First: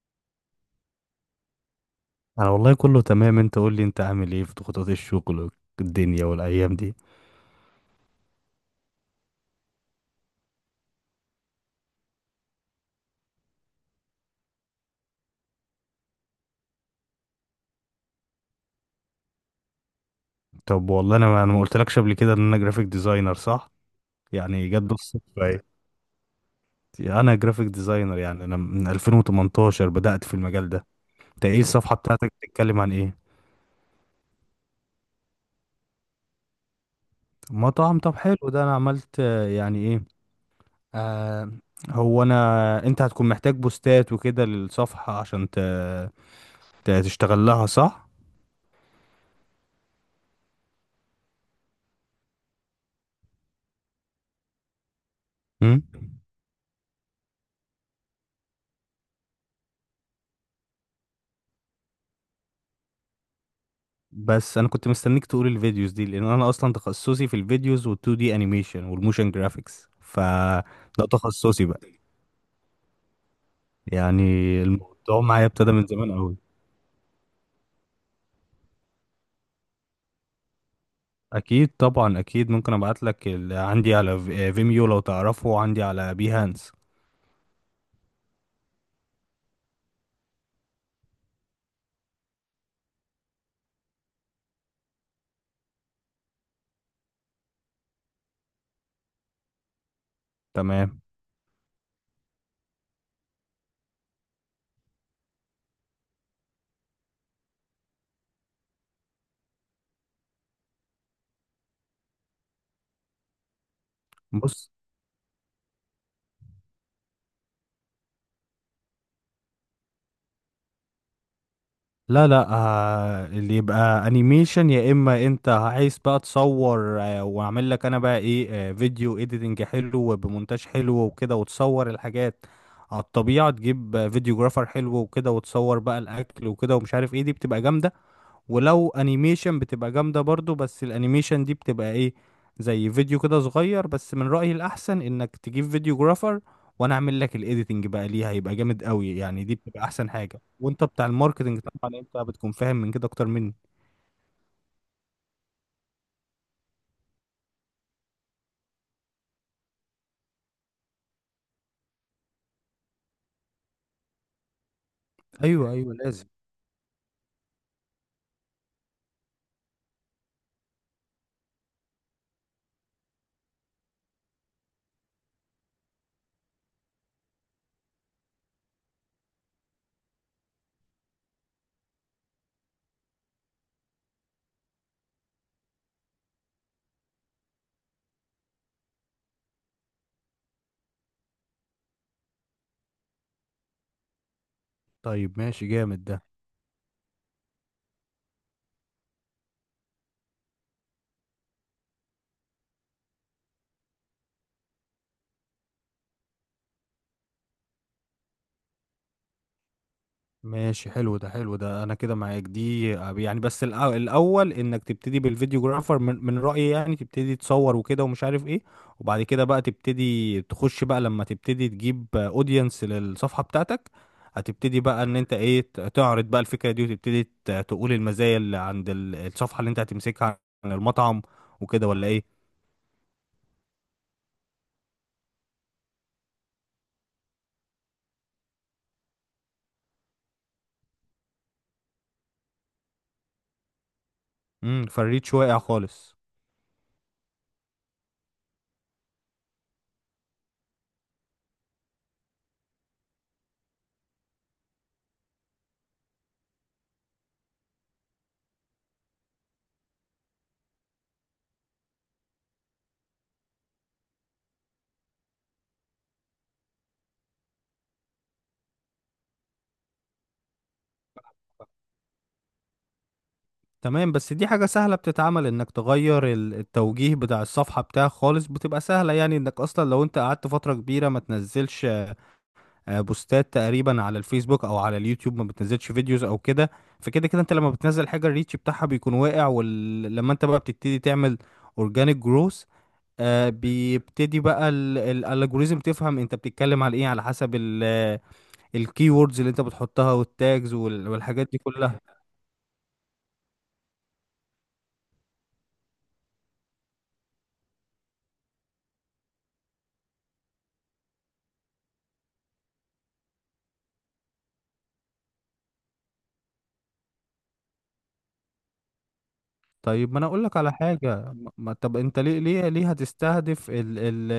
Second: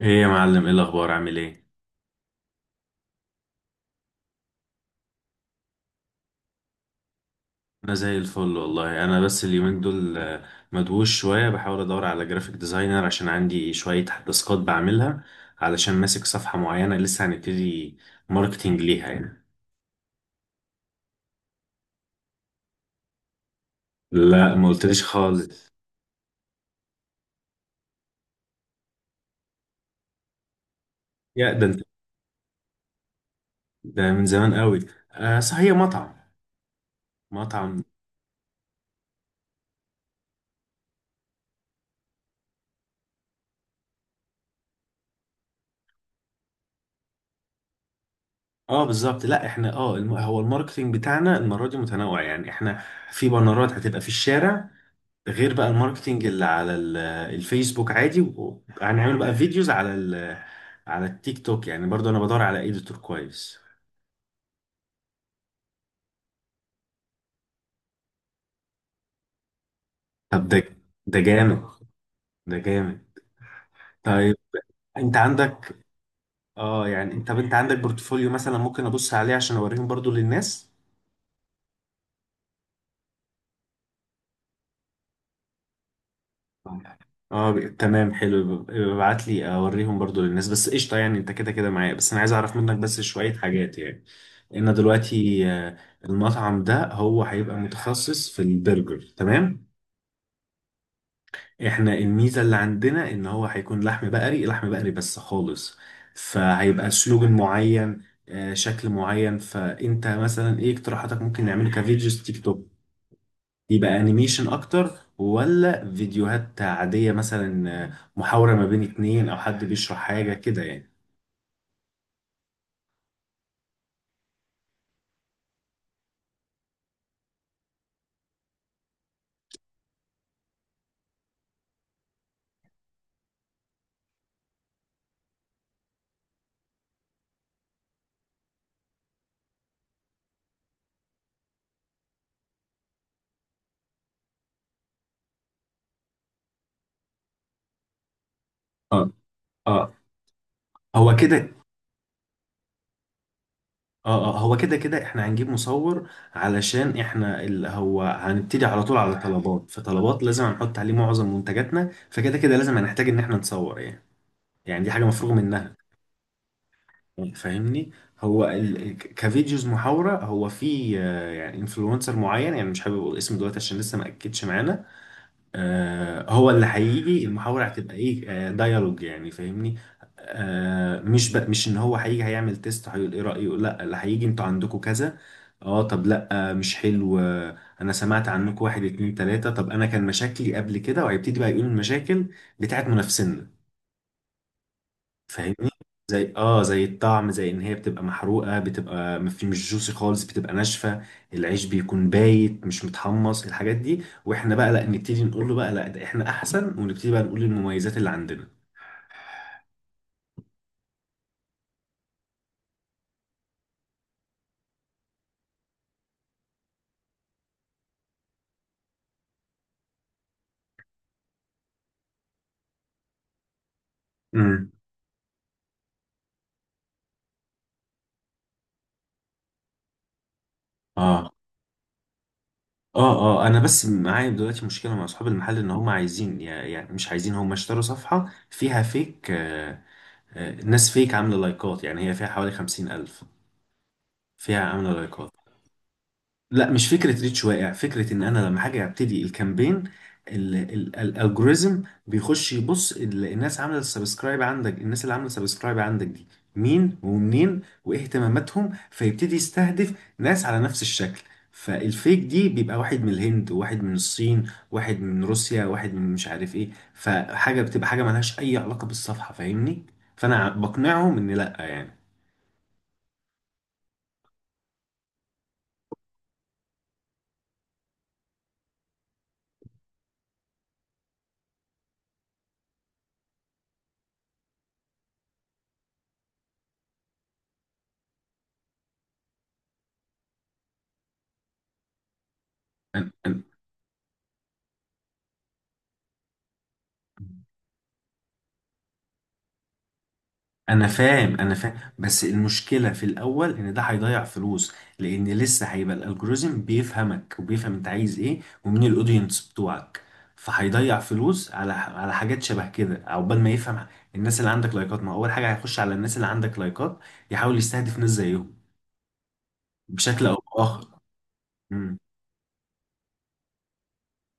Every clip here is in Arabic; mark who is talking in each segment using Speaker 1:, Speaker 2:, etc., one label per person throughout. Speaker 1: ايه يا معلم، ايه الاخبار، عامل ايه؟
Speaker 2: انا والله كله تمام، انت قول لي انت عامل ايه في ضغوطات الشغل والدنيا والايام دي.
Speaker 1: انا زي الفل والله. انا بس اليومين دول مدووش شويه بحاول ادور على جرافيك ديزاينر عشان عندي شويه تاسكات بعملها، علشان ماسك صفحه معينه لسه هنبتدي ماركتينج ليها يعني.
Speaker 2: طب والله انا ما قلتلكش قبل كده ان انا جرافيك ديزاينر، صح؟
Speaker 1: لا، ما
Speaker 2: يعني جت
Speaker 1: قلتليش
Speaker 2: بالصدفه
Speaker 1: خالص.
Speaker 2: ايه. انا جرافيك ديزاينر، يعني انا من 2018 بدأت في المجال ده. انت
Speaker 1: يا
Speaker 2: ايه
Speaker 1: ده انت،
Speaker 2: الصفحه بتاعتك؟ بتتكلم عن ايه؟
Speaker 1: ده من زمان قوي. آه صح، هي مطعم. مطعم.
Speaker 2: مطعم، طب حلو ده. انا عملت يعني ايه. آه. هو انت هتكون محتاج بوستات وكده للصفحه عشان تشتغل لها، صح؟
Speaker 1: اه بالظبط. لا احنا اه هو الماركتينج بتاعنا المره دي متنوع، يعني احنا في بانرات هتبقى في الشارع، غير بقى
Speaker 2: امم،
Speaker 1: الماركتينج اللي على الفيسبوك عادي، وهنعمل بقى فيديوز على ال على التيك توك. يعني برضو انا بدور على اديتور كويس.
Speaker 2: بس انا كنت مستنيك تقول الفيديوز دي لان انا اصلا تخصصي في الفيديوز وال2 دي انيميشن والموشن جرافيكس، ف
Speaker 1: طب ده
Speaker 2: ده
Speaker 1: ده جامد،
Speaker 2: تخصصي بقى.
Speaker 1: ده جامد.
Speaker 2: يعني
Speaker 1: طيب انت
Speaker 2: الموضوع معايا ابتدى
Speaker 1: عندك،
Speaker 2: من زمان قوي.
Speaker 1: انت عندك بورتفوليو مثلا ممكن ابص عليه عشان اوريهم برضو للناس؟
Speaker 2: اكيد طبعا، اكيد ممكن ابعت لك عندي على فيميو لو تعرفه، وعندي على بيهانس.
Speaker 1: اه، تمام، حلو، ابعت لي اوريهم برضو للناس. بس قشطه، يعني انت كده كده معايا، بس انا عايز اعرف منك بس شويه حاجات يعني، لان دلوقتي المطعم ده هو هيبقى متخصص في البرجر، تمام؟
Speaker 2: تمام.
Speaker 1: احنا الميزه اللي عندنا ان هو هيكون لحم بقري، لحم بقري بس خالص، فهيبقى سلوجن معين، شكل معين. فانت مثلا ايه اقتراحاتك؟ ممكن نعمله كفيديوز تيك توك، يبقى انيميشن
Speaker 2: بص،
Speaker 1: اكتر، ولا فيديوهات عادية مثلا، محاورة ما بين اتنين، او حد بيشرح حاجة كده يعني.
Speaker 2: لا لا، اللي يبقى انيميشن، يا اما انت عايز بقى تصور، واعمل لك انا بقى ايه، فيديو اديتنج حلو وبمونتاج حلو وكده وتصور الحاجات على الطبيعة، تجيب فيديوجرافر حلو وكده وتصور بقى الاكل وكده ومش عارف ايه، دي بتبقى جامدة. ولو انيميشن بتبقى جامدة برضو، بس الانيميشن دي بتبقى ايه، زي فيديو كده صغير. بس من رأيي الاحسن انك تجيب فيديو جرافر وانا اعمل لك الايديتنج بقى ليها، هيبقى جامد
Speaker 1: اه،
Speaker 2: قوي. يعني دي بتبقى
Speaker 1: اه
Speaker 2: احسن حاجة، وانت بتاع
Speaker 1: هو كده.
Speaker 2: الماركتنج طبعا انت بتكون فاهم من كده اكتر مني.
Speaker 1: اه اه، هو كده، كده احنا هنجيب مصور، علشان احنا اللي هو هنبتدي على طول على طلبات، فطلبات لازم هنحط عليه معظم منتجاتنا، فكده كده لازم هنحتاج ان احنا نصور يعني. يعني دي حاجة مفروغ
Speaker 2: ايوه
Speaker 1: منها.
Speaker 2: ايوه، لازم.
Speaker 1: فاهمني؟ هو كفيديوز محاورة، هو في يعني انفلونسر معين، يعني مش حابب اقول اسمه دلوقتي عشان لسه ما اكدش معانا، هو اللي هيجي. المحاورة هتبقى ايه؟ ديالوج يعني، فاهمني؟ مش بقى مش ان هو هيجي هيعمل تيست هيقول ايه رأيه، لا، اللي هيجي انتوا عندكم كذا. اه، طب لا، مش حلو. انا سمعت عنكم، واحد اتنين تلاتة، طب انا كان مشاكلي قبل كده، وهيبتدي بقى يقول المشاكل بتاعت منافسينا،
Speaker 2: طيب ماشي،
Speaker 1: فاهمني؟
Speaker 2: جامد ده.
Speaker 1: زي اه، زي الطعم، زي ان هي بتبقى محروقه، بتبقى ما في، مش جوسي خالص، بتبقى ناشفه، العيش بيكون بايت مش متحمص، الحاجات دي. واحنا بقى لا نبتدي نقول له بقى لا، ده احنا احسن، ونبتدي بقى نقول المميزات اللي عندنا.
Speaker 2: ماشي حلو ده، حلو ده، انا كده معاك دي، يعني بس الاول انك تبتدي بالفيديوجرافر من رأيي، يعني تبتدي تصور وكده ومش عارف ايه، وبعد كده بقى تبتدي تخش بقى لما تبتدي تجيب اودينس للصفحة بتاعتك.
Speaker 1: امم
Speaker 2: هتبتدي بقى ان انت ايه تعرض بقى الفكرة دي، وتبتدي تقول المزايا اللي عند الصفحة اللي انت هتمسكها عن المطعم،
Speaker 1: اه،
Speaker 2: وكده ولا ايه؟
Speaker 1: اه اه. انا بس معايا دلوقتي مشكله مع اصحاب المحل، ان هم عايزين يعني مش عايزين، هم اشتروا صفحه فيها فيك، ناس فيك عامله لايكات، يعني هي فيها حوالي خمسين الف، فيها
Speaker 2: امم،
Speaker 1: عامله
Speaker 2: فريد
Speaker 1: لايكات.
Speaker 2: شوية خالص.
Speaker 1: لا، مش فكرة ريتش واقع، فكرة ان انا لما حاجة ابتدي الكامبين، الالجوريزم بيخش يبص الناس عاملة سبسكرايب عندك. الناس اللي عاملة سبسكرايب عندك دي مين ومنين وايه اهتماماتهم؟ فيبتدي يستهدف ناس على نفس الشكل. فالفيك دي بيبقى واحد من الهند، واحد من الصين، واحد من روسيا، واحد من مش عارف ايه، فحاجة بتبقى حاجة ملهاش اي علاقة بالصفحة، فاهمني؟ فانا بقنعهم ان لا يعني.
Speaker 2: تمام، بس دي حاجة سهلة بتتعمل، انك تغير التوجيه بتاع الصفحة بتاعك خالص، بتبقى سهلة. يعني انك اصلا لو انت قعدت فترة كبيرة ما تنزلش بوستات تقريبا على الفيسبوك او على اليوتيوب، ما بتنزلش فيديوز او كده. فكده كده انت لما بتنزل حاجة، الريتش بتاعها بيكون واقع. ولما انت بقى بتبتدي تعمل اورجانيك جروث،
Speaker 1: أنا-
Speaker 2: بيبتدي بقى الالجوريزم تفهم انت بتتكلم على ايه، على
Speaker 1: أنا-
Speaker 2: حسب الكي ووردز اللي انت بتحطها والتاجز
Speaker 1: انا فاهم
Speaker 2: والحاجات
Speaker 1: انا
Speaker 2: دي
Speaker 1: فاهم
Speaker 2: كلها.
Speaker 1: بس المشكله في الاول ان ده هيضيع فلوس، لان لسه هيبقى الالجوريزم بيفهمك، وبيفهم انت عايز ايه، ومين الاودينس بتوعك، فهيضيع فلوس على حاجات شبه كده عقبال ما يفهم. الناس اللي عندك لايكات، ما هو اول حاجه هيخش على الناس اللي عندك لايكات، يحاول يستهدف ناس زيهم
Speaker 2: طيب ما
Speaker 1: بشكل
Speaker 2: انا
Speaker 1: او
Speaker 2: اقول لك على
Speaker 1: باخر.
Speaker 2: حاجه، طب
Speaker 1: مم.
Speaker 2: انت ليه هتستهدف ال ال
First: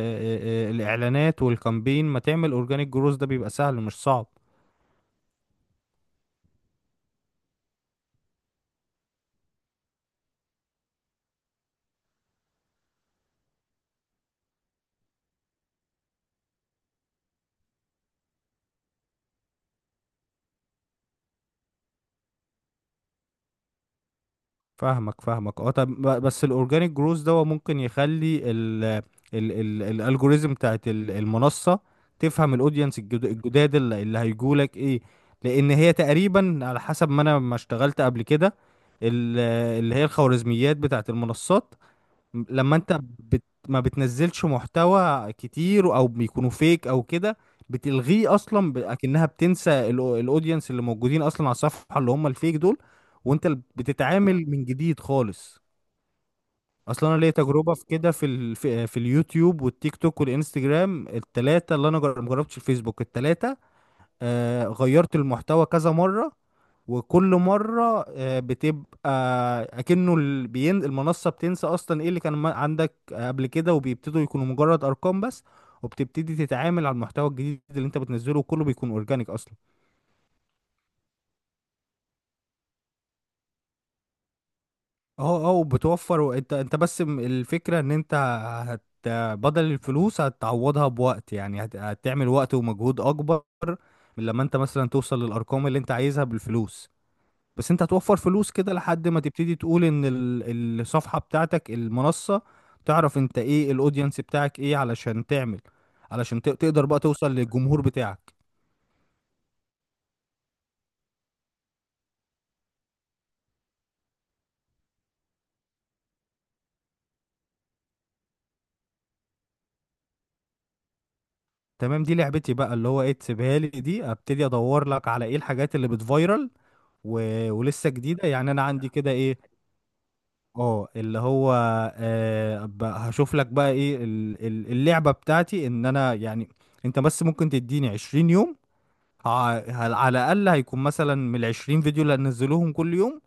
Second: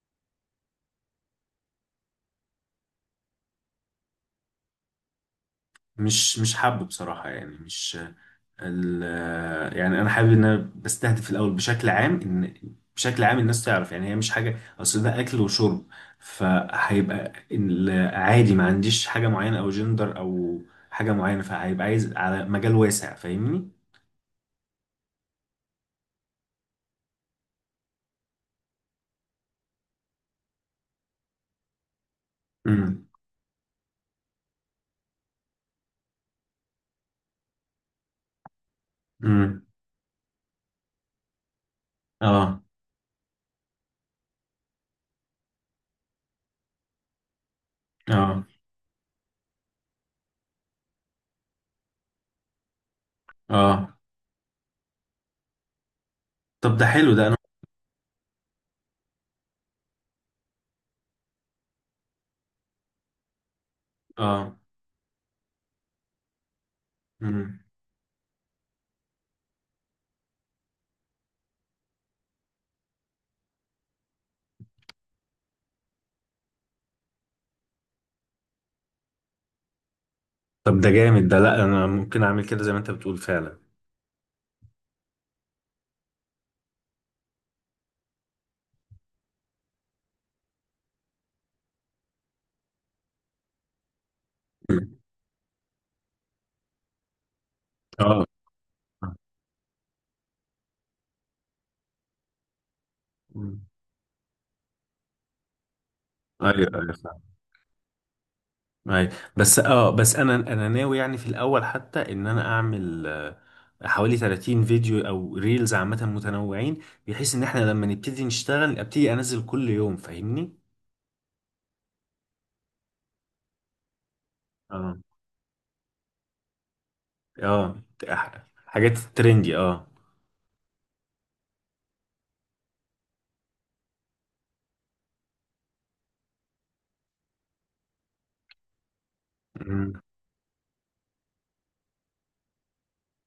Speaker 2: الاعلانات والكامبين؟ ما تعمل اورجانيك جروز، ده بيبقى سهل مش صعب.
Speaker 1: مش حابب بصراحه، يعني مش ال- يعني انا حابب ان انا بستهدف في الاول بشكل عام، ان بشكل عام الناس تعرف، يعني هي مش حاجه، اصل ده اكل وشرب، فهيبقى عادي، ما عنديش حاجه معينه او جندر او حاجه معينه، فهيبقى عايز على مجال واسع، فاهمني؟
Speaker 2: فاهمك فاهمك، اه. طب بس الاورجانيك جروز ده هو ممكن يخلي ال الالجوريزم بتاعت المنصه تفهم الاودينس
Speaker 1: امم
Speaker 2: الجداد اللي هيجولك ايه. لان هي تقريبا على حسب ما انا ما اشتغلت قبل كده ال-
Speaker 1: امم.
Speaker 2: اللي هي الخوارزميات بتاعت المنصات.
Speaker 1: اه
Speaker 2: لما انت ما بتنزلش محتوى كتير او بيكونوا فيك او كده، بتلغيه
Speaker 1: اه
Speaker 2: اصلا اكنها بتنسى الاودينس اللي موجودين اصلا على الصفحه، اللي هم الفيك دول. وانت
Speaker 1: اه.
Speaker 2: بتتعامل من جديد خالص.
Speaker 1: طب ده
Speaker 2: اصلا
Speaker 1: حلو،
Speaker 2: انا
Speaker 1: ده
Speaker 2: ليا
Speaker 1: انا،
Speaker 2: تجربه في كده، في ال... في في اليوتيوب والتيك توك والانستجرام، التلاته اللي انا مجربتش الفيسبوك، التلاته
Speaker 1: اه،
Speaker 2: غيرت المحتوى كذا مرة، وكل
Speaker 1: امم
Speaker 2: مرة بتبقى أكنه بين المنصة بتنسى أصلا إيه اللي كان عندك قبل كده، وبيبتدوا يكونوا مجرد أرقام بس. وبتبتدي تتعامل على المحتوى الجديد اللي أنت بتنزله، وكله بيكون أورجانيك أصلا.
Speaker 1: طب ده جامد، ده لا انا ممكن اعمل كده زي ما انت بتقول فعلا.
Speaker 2: أه أه، وبتوفر. وأنت بس الفكرة إن أنت هت بدل الفلوس هتعوضها بوقت، يعني هتعمل وقت ومجهود أكبر من لما أنت مثلا
Speaker 1: مم.
Speaker 2: توصل للأرقام اللي أنت عايزها بالفلوس. بس انت هتوفر
Speaker 1: اه،
Speaker 2: فلوس كده لحد ما تبتدي تقول ان الصفحة بتاعتك المنصة تعرف انت
Speaker 1: مم.
Speaker 2: ايه الاودينس بتاعك، ايه علشان تعمل، علشان
Speaker 1: ايوه،
Speaker 2: تقدر
Speaker 1: ايوه.
Speaker 2: بقى توصل للجمهور بتاعك.
Speaker 1: أي. بس اه، بس انا ناوي يعني في الاول، حتى ان انا اعمل حوالي 30 فيديو او ريلز عامة متنوعين، بحيث ان احنا لما نبتدي نشتغل ابتدي انزل كل يوم، فاهمني؟
Speaker 2: تمام، دي لعبتي بقى، اللي هو ايه، تسيبها لي دي. ابتدي ادور
Speaker 1: اه
Speaker 2: لك على ايه الحاجات اللي بتفايرل و...
Speaker 1: اه،
Speaker 2: ولسه جديدة، يعني انا عندي
Speaker 1: حاجات
Speaker 2: كده ايه.
Speaker 1: ترندي، اه.
Speaker 2: اه، اللي هو هشوف لك بقى ايه اللعبة بتاعتي، ان انا يعني انت بس ممكن تديني 20 يوم،
Speaker 1: امم
Speaker 2: على الأقل هيكون مثلا من العشرين فيديو اللي هنزلوهم كل يوم،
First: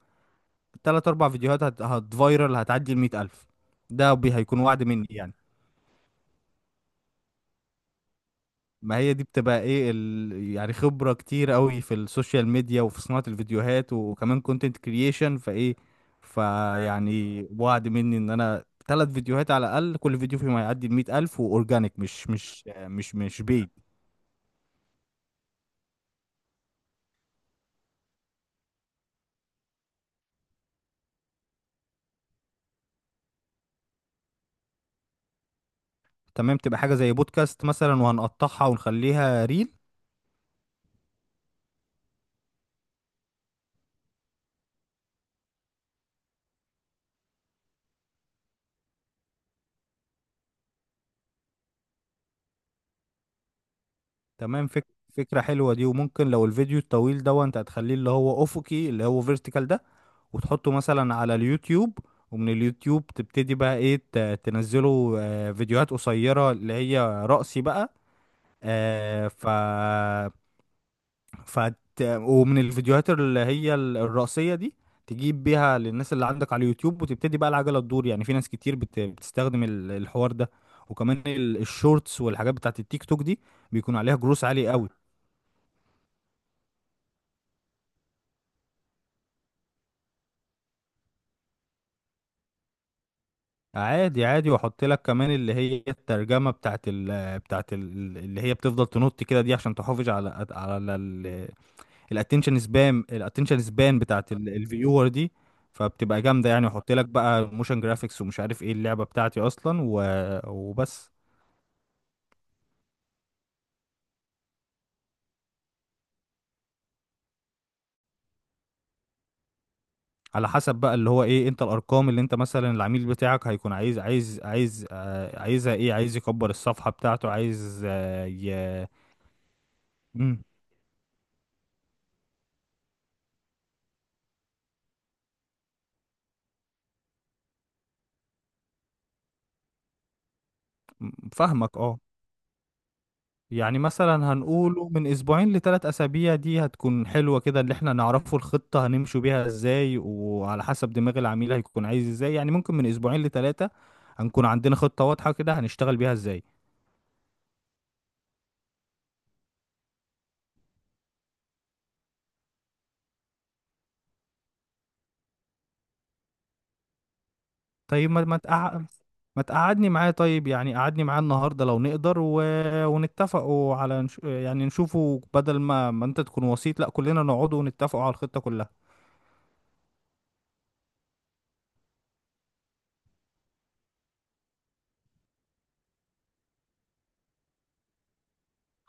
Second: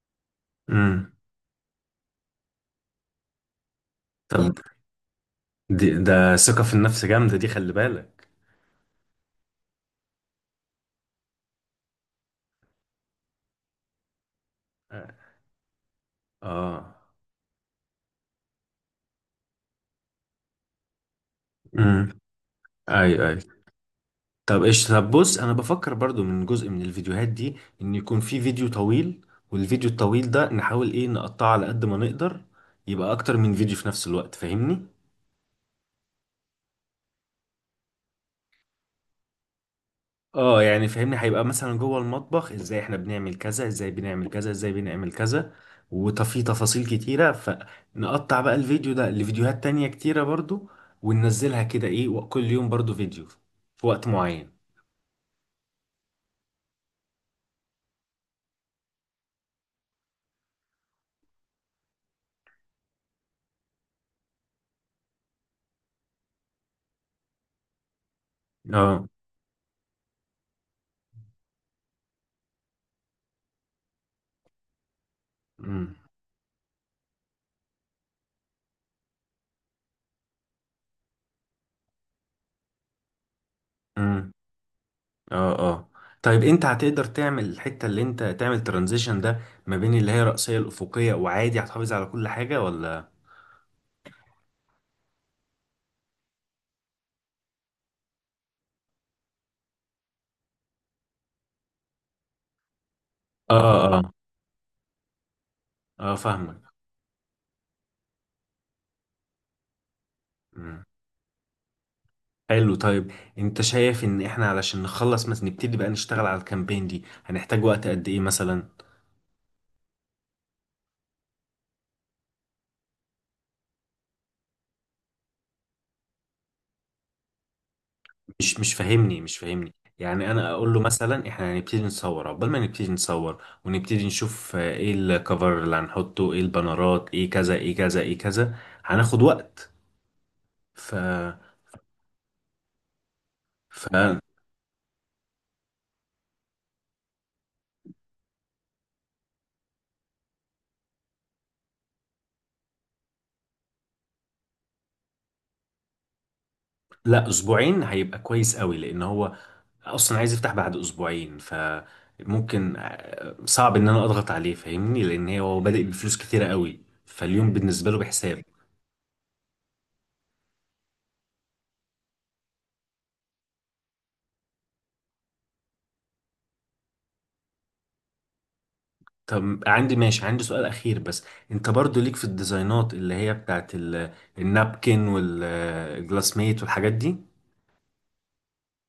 Speaker 2: تلات
Speaker 1: أمم.
Speaker 2: أربع فيديوهات هتفايرل هتعدي ال100 ألف. ده بي
Speaker 1: طب
Speaker 2: هيكون وعد مني يعني.
Speaker 1: دي، ده ثقة في النفس جامدة دي، خلي بالك.
Speaker 2: ما هي دي بتبقى ايه، ال... يعني خبرة كتير قوي في السوشيال ميديا وفي صناعة الفيديوهات وكمان كونتنت كرييشن، فايه
Speaker 1: اه،
Speaker 2: فيعني وعد مني ان انا تلات فيديوهات على الأقل، كل فيديو فيهم هيعدي ال100 ألف وأورجانيك،
Speaker 1: امم،
Speaker 2: مش مش
Speaker 1: اي
Speaker 2: مش
Speaker 1: اي.
Speaker 2: مش بيد.
Speaker 1: طب ايش طب بص، انا بفكر برضو من جزء من الفيديوهات دي ان يكون في فيديو طويل، والفيديو الطويل ده نحاول ايه نقطعه على قد ما نقدر، يبقى اكتر من فيديو في نفس الوقت، فاهمني؟
Speaker 2: تمام، تبقى حاجة زي بودكاست مثلا وهنقطعها ونخليها.
Speaker 1: اه يعني فاهمني، هيبقى مثلا جوه المطبخ، ازاي احنا بنعمل كذا، ازاي بنعمل كذا، ازاي بنعمل كذا، وفي تفاصيل كتيرة، فنقطع بقى الفيديو ده لفيديوهات تانية كتيرة برضو، وننزلها كده ايه وكل يوم برضو فيديو في وقت معين.
Speaker 2: تمام، فكرة حلوة دي. وممكن لو الفيديو الطويل ده انت هتخليه اللي هو افقي، اللي هو فيرتيكال ده، وتحطه مثلا على اليوتيوب. ومن اليوتيوب تبتدي بقى ايه تنزله فيديوهات قصيرة اللي هي رأسي بقى.
Speaker 1: اه،
Speaker 2: آه، ف ف ومن الفيديوهات اللي هي الرأسية دي تجيب بيها للناس اللي عندك على اليوتيوب، وتبتدي بقى العجلة تدور. يعني في ناس كتير بتستخدم الحوار ده، وكمان الشورتس والحاجات بتاعت التيك توك دي بيكون عليها
Speaker 1: امم،
Speaker 2: جروس عالي قوي.
Speaker 1: اه اه. طيب انت هتقدر تعمل الحتة اللي انت تعمل ترانزيشن ده ما بين اللي هي رأسية الأفقية؟ وعادي هتحافظ على كل حاجة ولا؟
Speaker 2: عادي عادي، واحط لك كمان اللي هي الترجمة بتاعت ال اللي هي بتفضل تنط كده دي عشان تحافظ على على الاتنشن
Speaker 1: اه
Speaker 2: سبان
Speaker 1: اه،
Speaker 2: بتاعت الفيور دي.
Speaker 1: اه
Speaker 2: فبتبقى جامدة
Speaker 1: فاهمك.
Speaker 2: يعني، واحط لك بقى موشن جرافيكس ومش عارف ايه اللعبة بتاعتي اصلا
Speaker 1: مم.
Speaker 2: وبس.
Speaker 1: حلو، طيب. انت شايف ان احنا علشان نخلص مثلا، نبتدي بقى نشتغل على الكامبين دي، هنحتاج وقت قد ايه مثلا؟
Speaker 2: على حسب بقى اللي هو ايه، انت الارقام اللي انت مثلا العميل بتاعك هيكون عايز عايزها ايه، عايز يكبر الصفحة بتاعته، عايز آه،
Speaker 1: مش مش
Speaker 2: ي...
Speaker 1: فاهمني مش فاهمني يعني
Speaker 2: مم،
Speaker 1: انا اقول له مثلا احنا هنبتدي نصور، عقبال ما نبتدي نصور ونبتدي نشوف ايه الكفر اللي هنحطه، ايه البانرات، ايه كذا، ايه كذا، ايه كذا، هناخد وقت، ف
Speaker 2: فاهمك اه. يعني
Speaker 1: ف
Speaker 2: مثلا هنقوله من اسبوعين لثلاث اسابيع، دي هتكون حلوة كده اللي احنا نعرفه الخطة هنمشوا بيها ازاي، وعلى حسب دماغ العميل هيكون عايز ازاي، يعني ممكن من اسبوعين لثلاثة هنكون عندنا خطة واضحة كده هنشتغل بيها ازاي.
Speaker 1: لا، اسبوعين هيبقى كويس قوي، لان هو اصلا عايز يفتح بعد اسبوعين. فممكن صعب ان انا اضغط عليه، فاهمني؟ لان هو بادئ بفلوس كتيره قوي، فاليوم بالنسبه له
Speaker 2: طيب
Speaker 1: بحساب.
Speaker 2: ما تقعدني معاه، طيب يعني قعدني معاه النهاردة لو نقدر ونتفقوا على يعني نشوفوا، بدل ما انت تكون وسيط، لا كلنا نقعدوا ونتفقوا على الخطة كلها.
Speaker 1: طب عندي سؤال اخير بس. انت برضو ليك في الديزاينات اللي هي بتاعت النابكن والجلاس ميت والحاجات دي؟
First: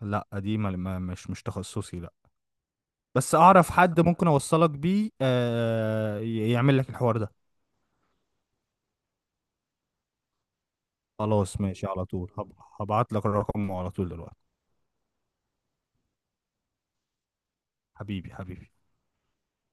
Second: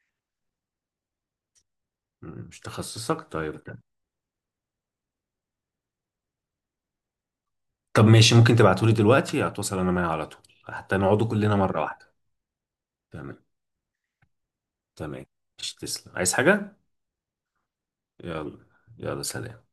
Speaker 2: لا دي ما... ما... مش مش تخصصي، لا.
Speaker 1: مش تخصصك،
Speaker 2: بس
Speaker 1: طيب.
Speaker 2: اعرف حد ممكن اوصلك بيه يعمل لك الحوار ده.
Speaker 1: طب ماشي، ممكن تبعتولي دلوقتي، هتوصل انا معايا على طول، حتى نقعدوا كلنا
Speaker 2: خلاص
Speaker 1: مره
Speaker 2: ماشي، على
Speaker 1: واحده.
Speaker 2: طول هبعت لك
Speaker 1: تمام.
Speaker 2: رقمه على طول دلوقتي.
Speaker 1: تمام. مش تسلم، عايز حاجه؟
Speaker 2: حبيبي
Speaker 1: يلا،
Speaker 2: حبيبي.
Speaker 1: يلا سلام.